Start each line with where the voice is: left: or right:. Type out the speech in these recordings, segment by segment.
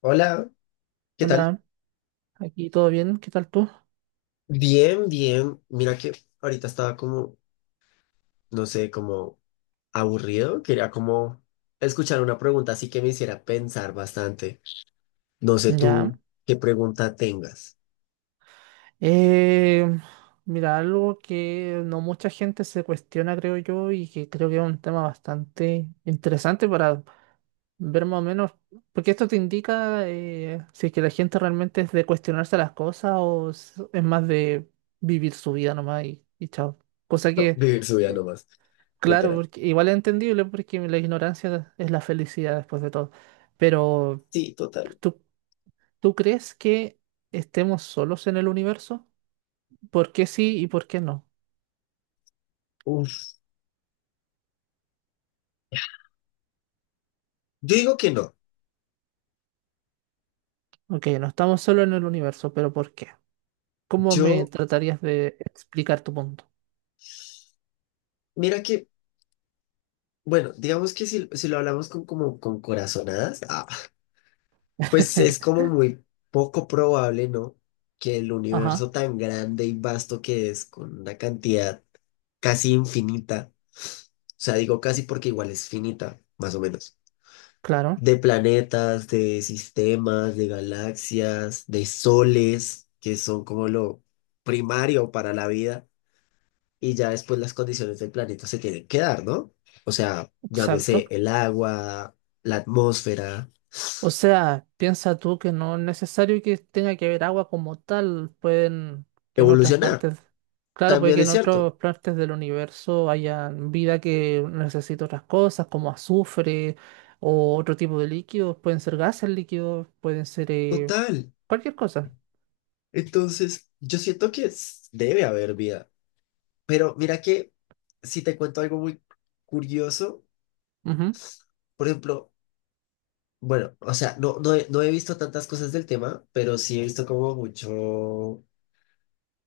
left: Hola, ¿qué tal?
right: Hola, aquí todo bien, ¿qué tal tú?
left: Bien, bien. Mira que ahorita estaba no sé, como aburrido. Quería como escuchar una pregunta así que me hiciera pensar bastante. No sé
right: Ya.
left: tú qué pregunta tengas.
right: Eh, mira, algo que no mucha gente se cuestiona, creo yo, y que creo que es un tema bastante interesante para ver más o menos, porque esto te indica si es que la gente realmente es de cuestionarse las cosas o es más de vivir su vida nomás y chao. Cosa que,
left: Vivir su vida nomás,
right: claro,
left: literal.
right: porque igual es entendible porque la ignorancia es la felicidad después de todo. Pero
left: Sí, total.
right: ¿Tú ¿Tú crees que estemos solos en el universo? ¿Por qué sí y por qué no?
left: Uf. Yo digo que no.
right: Ok, no estamos solos en el universo, pero ¿por qué? ¿Cómo me
left: Yo,
right: tratarías de explicar tu punto?
left: mira que, bueno, digamos que si lo hablamos con, como, con corazonadas, pues es como muy poco probable, ¿no? Que el
right: Ajá,
left: universo tan grande y vasto que es, con una cantidad casi infinita. O sea, digo casi porque igual es finita, más o menos.
right: claro,
left: De planetas, de sistemas, de galaxias, de soles, que son como lo primario para la vida. Y ya después las condiciones del planeta se tienen que dar, ¿no? O sea,
right: exacto.
left: llámese el agua, la atmósfera,
right: O sea, piensa tú que no es necesario que tenga que haber agua como tal, pueden que en otras
left: evolucionar.
right: partes, claro, puede
left: También
right: que
left: es
right: en otras
left: cierto.
right: partes del universo haya vida que necesite otras cosas, como azufre o otro tipo de líquidos, pueden ser gases líquidos, pueden ser
left: Total.
right: cualquier cosa.
left: Entonces, yo siento que debe haber vida. Pero mira que si te cuento algo muy curioso.
right: Ujú.
left: Por ejemplo, bueno, o sea, no he visto tantas cosas del tema, pero sí he visto como mucho,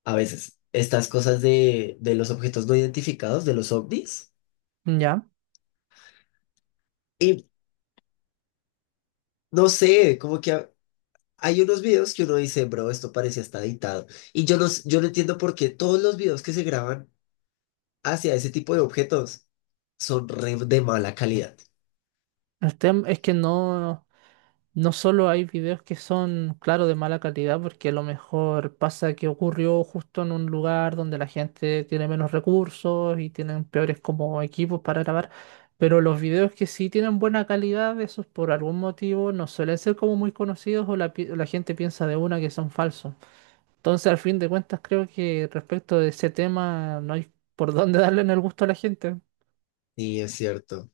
left: a veces, estas cosas de los objetos no identificados, de los ovnis.
right: Ya.
left: Y no sé, como que hay unos videos que uno dice, bro, esto parece hasta editado. Y yo yo no entiendo por qué todos los videos que se graban hacia ese tipo de objetos son re de mala calidad.
right: El tema es que no. No solo hay videos que son, claro, de mala calidad, porque a lo mejor pasa que ocurrió justo en un lugar donde la gente tiene menos recursos y tienen peores como equipos para grabar, pero los videos que sí tienen buena calidad, esos por algún motivo no suelen ser como muy conocidos o la gente piensa de una que son falsos. Entonces, al fin de cuentas, creo que respecto de ese tema no hay por dónde darle en el gusto a la gente.
left: Sí, es cierto.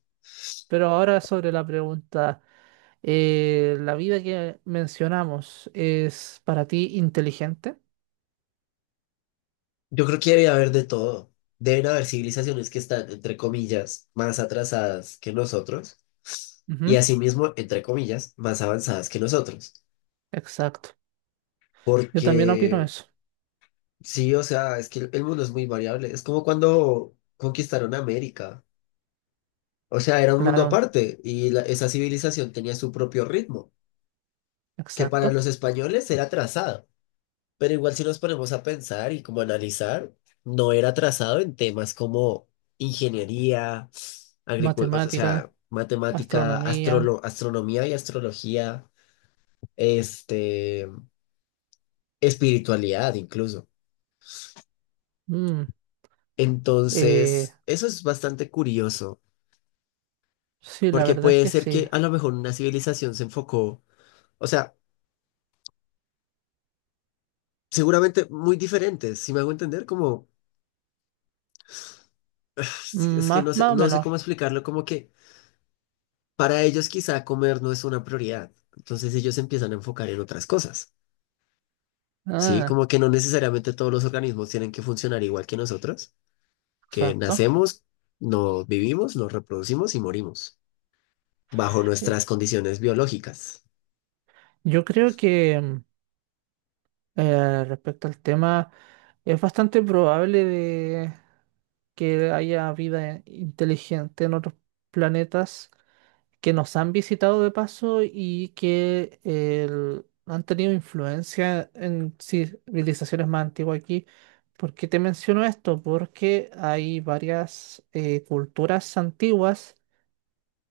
right: Pero ahora sobre la pregunta. La vida que mencionamos es para ti inteligente.
left: Yo creo que debe haber de todo. Deben haber civilizaciones que están, entre comillas, más atrasadas que nosotros y
right: Ujú.
left: asimismo, entre comillas, más avanzadas que nosotros.
right: Exacto. Yo también opino
left: Porque
right: eso.
left: sí, o sea, es que el mundo es muy variable. Es como cuando conquistaron América. O sea, era un mundo
right: Claro,
left: aparte y esa civilización tenía su propio ritmo, que para
right: exacto.
left: los españoles era trazado. Pero igual si nos ponemos a pensar y como analizar, no era trazado en temas como ingeniería, agricultura, o
right: Matemática,
left: sea, matemática,
right: astronomía.
left: astronomía y astrología, este, espiritualidad incluso.
right: mm, eh,
left: Entonces, eso es bastante curioso.
right: sí, la
left: Porque
right: verdad es
left: puede
right: que
left: ser
right: sí.
left: que a lo mejor una civilización se enfocó, o sea, seguramente muy diferentes, si me hago entender, como es que
right: Más,
left: no sé,
right: más o
left: no sé
right: menos.
left: cómo explicarlo, como que para ellos quizá comer no es una prioridad, entonces ellos se empiezan a enfocar en otras cosas, ¿sí?
right: Ah,
left: Como que no necesariamente todos los organismos tienen que funcionar igual que nosotros, que
right: exacto.
left: nacemos, nos vivimos, nos reproducimos y morimos, bajo
right: Eh,
left: nuestras condiciones biológicas.
right: Yo creo que respecto al tema, es bastante probable de que haya vida inteligente en otros planetas que nos han visitado de paso y que han tenido influencia en civilizaciones más antiguas aquí. ¿Por qué te menciono esto? Porque hay varias culturas antiguas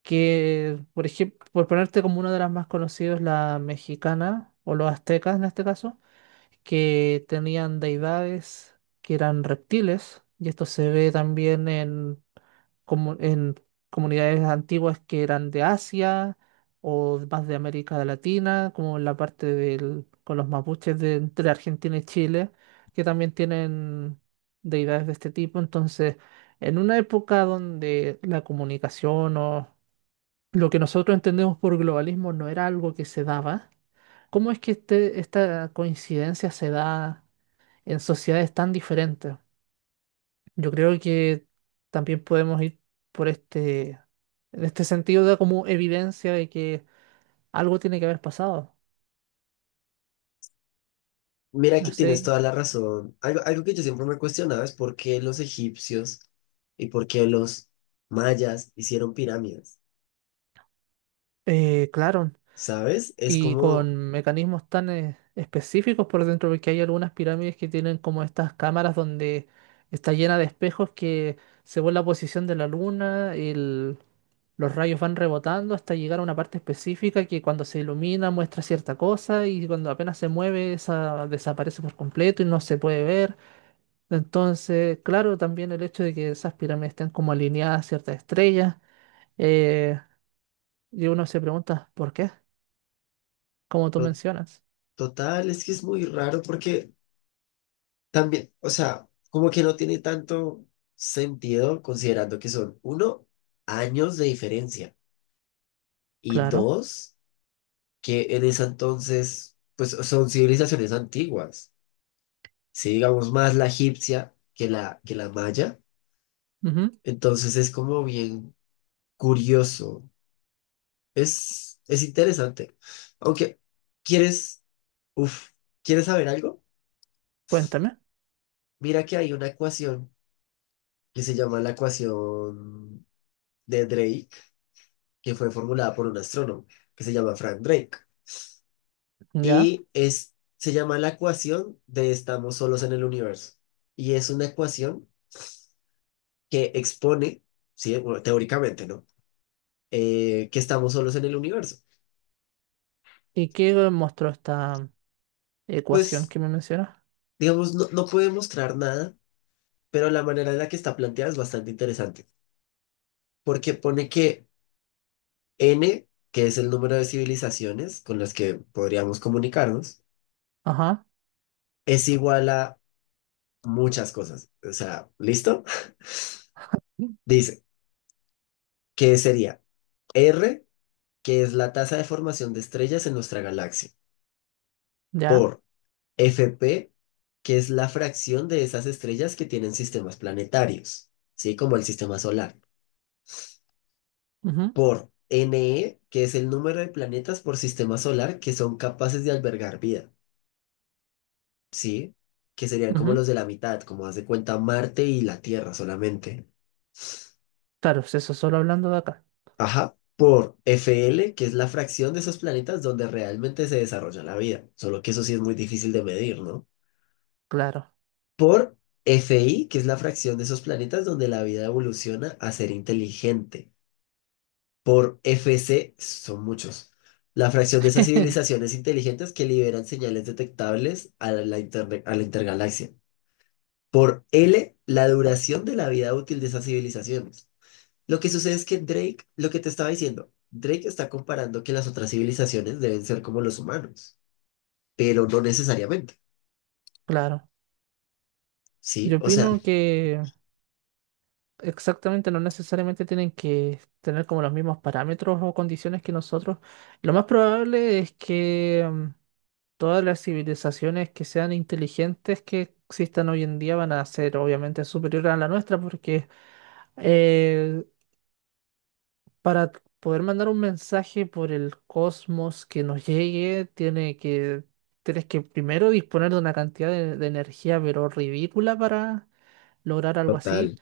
right: que, por ejemplo, por ponerte como una de las más conocidas, la mexicana o los aztecas en este caso, que tenían deidades que eran reptiles, y esto se ve también en comunidades antiguas que eran de Asia o más de América Latina, como en la parte del, con los mapuches de entre Argentina y Chile, que también tienen deidades de este tipo. Entonces, en una época donde la comunicación o lo que nosotros entendemos por globalismo no era algo que se daba, ¿cómo es que esta coincidencia se da en sociedades tan diferentes? Yo creo que también podemos ir por este, en este sentido da como evidencia de que algo tiene que haber pasado.
left: Mira que
right: No sé,
left: tienes toda la razón. Algo, algo que yo siempre me cuestionaba es por qué los egipcios y por qué los mayas hicieron pirámides,
right: claro.
left: ¿sabes?
right: Y con mecanismos tan específicos por dentro, porque hay algunas pirámides que tienen como estas cámaras donde está llena de espejos que según la posición de la luna, los rayos van rebotando hasta llegar a una parte específica que cuando se ilumina muestra cierta cosa y cuando apenas se mueve esa desaparece por completo y no se puede ver. Entonces, claro, también el hecho de que esas pirámides estén como alineadas a ciertas estrellas, eh, y uno se pregunta, ¿por qué? Como tú
left: To-
right: mencionas,
left: total, es que es muy raro porque también, o sea, como que no tiene tanto sentido considerando que son, uno, años de diferencia y
right: claro.
left: dos, que en ese entonces, pues son civilizaciones antiguas, si digamos más la egipcia que que la maya.
right: Ujú.
left: Entonces es como bien curioso. Es interesante. Aunque, ¿quieres, uf, ¿quieres saber algo?
right: Cuéntame,
left: Mira que hay una ecuación que se llama la ecuación de Drake, que fue formulada por un astrónomo que se llama Frank Drake.
right: ya.
left: Se llama la ecuación de estamos solos en el universo. Y es una ecuación que expone, sí, bueno, teóricamente, ¿no? Que estamos solos en el universo.
right: ¿Y qué mostró esta ecuación
left: Pues,
right: que me mencionas?
left: digamos, no puede mostrar nada pero la manera en la que está planteada es bastante interesante, porque pone que n, que es el número de civilizaciones con las que podríamos comunicarnos,
right: Ajá,
left: es igual a muchas cosas. O sea, ¿listo? Dice que sería R, que es la tasa de formación de estrellas en nuestra galaxia,
right: ya.
left: por FP, que es la fracción de esas estrellas que tienen sistemas planetarios, ¿sí? Como el sistema solar.
right: Ujú.
left: Por NE, que es el número de planetas por sistema solar que son capaces de albergar vida, ¿sí? Que serían como
right: Ujú.
left: los de la mitad, como haz de cuenta Marte y la Tierra solamente.
right: Claro, pues eso solo hablando de acá.
left: Ajá, por FL, que es la fracción de esos planetas donde realmente se desarrolla la vida, solo que eso sí es muy difícil de medir, ¿no?
right: Claro,
left: Por FI, que es la fracción de esos planetas donde la vida evoluciona a ser inteligente. Por F C son muchos. La fracción de esas civilizaciones inteligentes que liberan señales detectables a a la intergalaxia. Por L, la duración de la vida útil de esas civilizaciones. Lo que sucede es que Drake, lo que te estaba diciendo, Drake está comparando que las otras civilizaciones deben ser como los humanos, pero no necesariamente,
right: claro.
left: ¿sí?
right: Yo
left: O sea,
right: opino que exactamente no necesariamente tienen que tener como los mismos parámetros o condiciones que nosotros. Lo más probable es que todas las civilizaciones que sean inteligentes que existan hoy en día van a ser obviamente superiores a la nuestra porque... eh, Para poder mandar un mensaje por el cosmos que nos llegue, tienes que primero disponer de una cantidad de energía, pero ridícula para lograr algo así.
left: total.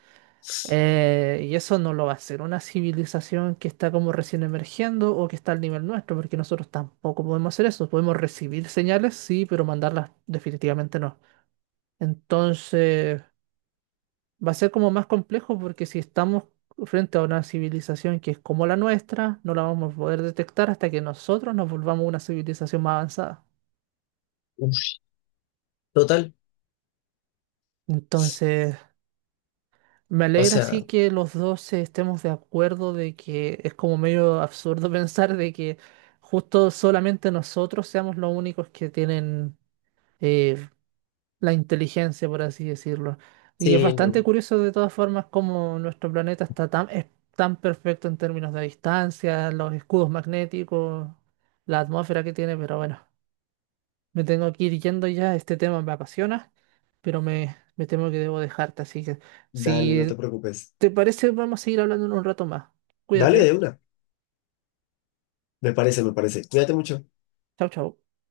right: Y eso no lo va a hacer una civilización que está como recién emergiendo o que está al nivel nuestro, porque nosotros tampoco podemos hacer eso. Podemos recibir señales, sí, pero mandarlas definitivamente no. Entonces va a ser como más complejo porque si estamos frente a una civilización que es como la nuestra, no la vamos a poder detectar hasta que nosotros nos volvamos una civilización más avanzada.
left: Uf. Total.
right: Entonces, me
left: O
right: alegra
left: sea,
right: sí que los dos estemos de acuerdo de que es como medio absurdo pensar de que justo solamente nosotros seamos los únicos que tienen eh, la inteligencia, por así decirlo. Y es
left: sí,
right: bastante
left: no.
right: curioso de todas formas cómo nuestro planeta está tan, es tan perfecto en términos de distancia, los escudos magnéticos, la atmósfera que tiene, pero bueno, me tengo que ir yendo ya, este tema me apasiona, pero me temo que debo dejarte, así que
left: Dale, no te
right: si
left: preocupes.
right: te parece vamos a seguir hablando en un rato más.
left: Dale
right: Cuídate, ¿eh?
left: de una. Me parece, me parece. Cuídate mucho.
right: Chau, chau.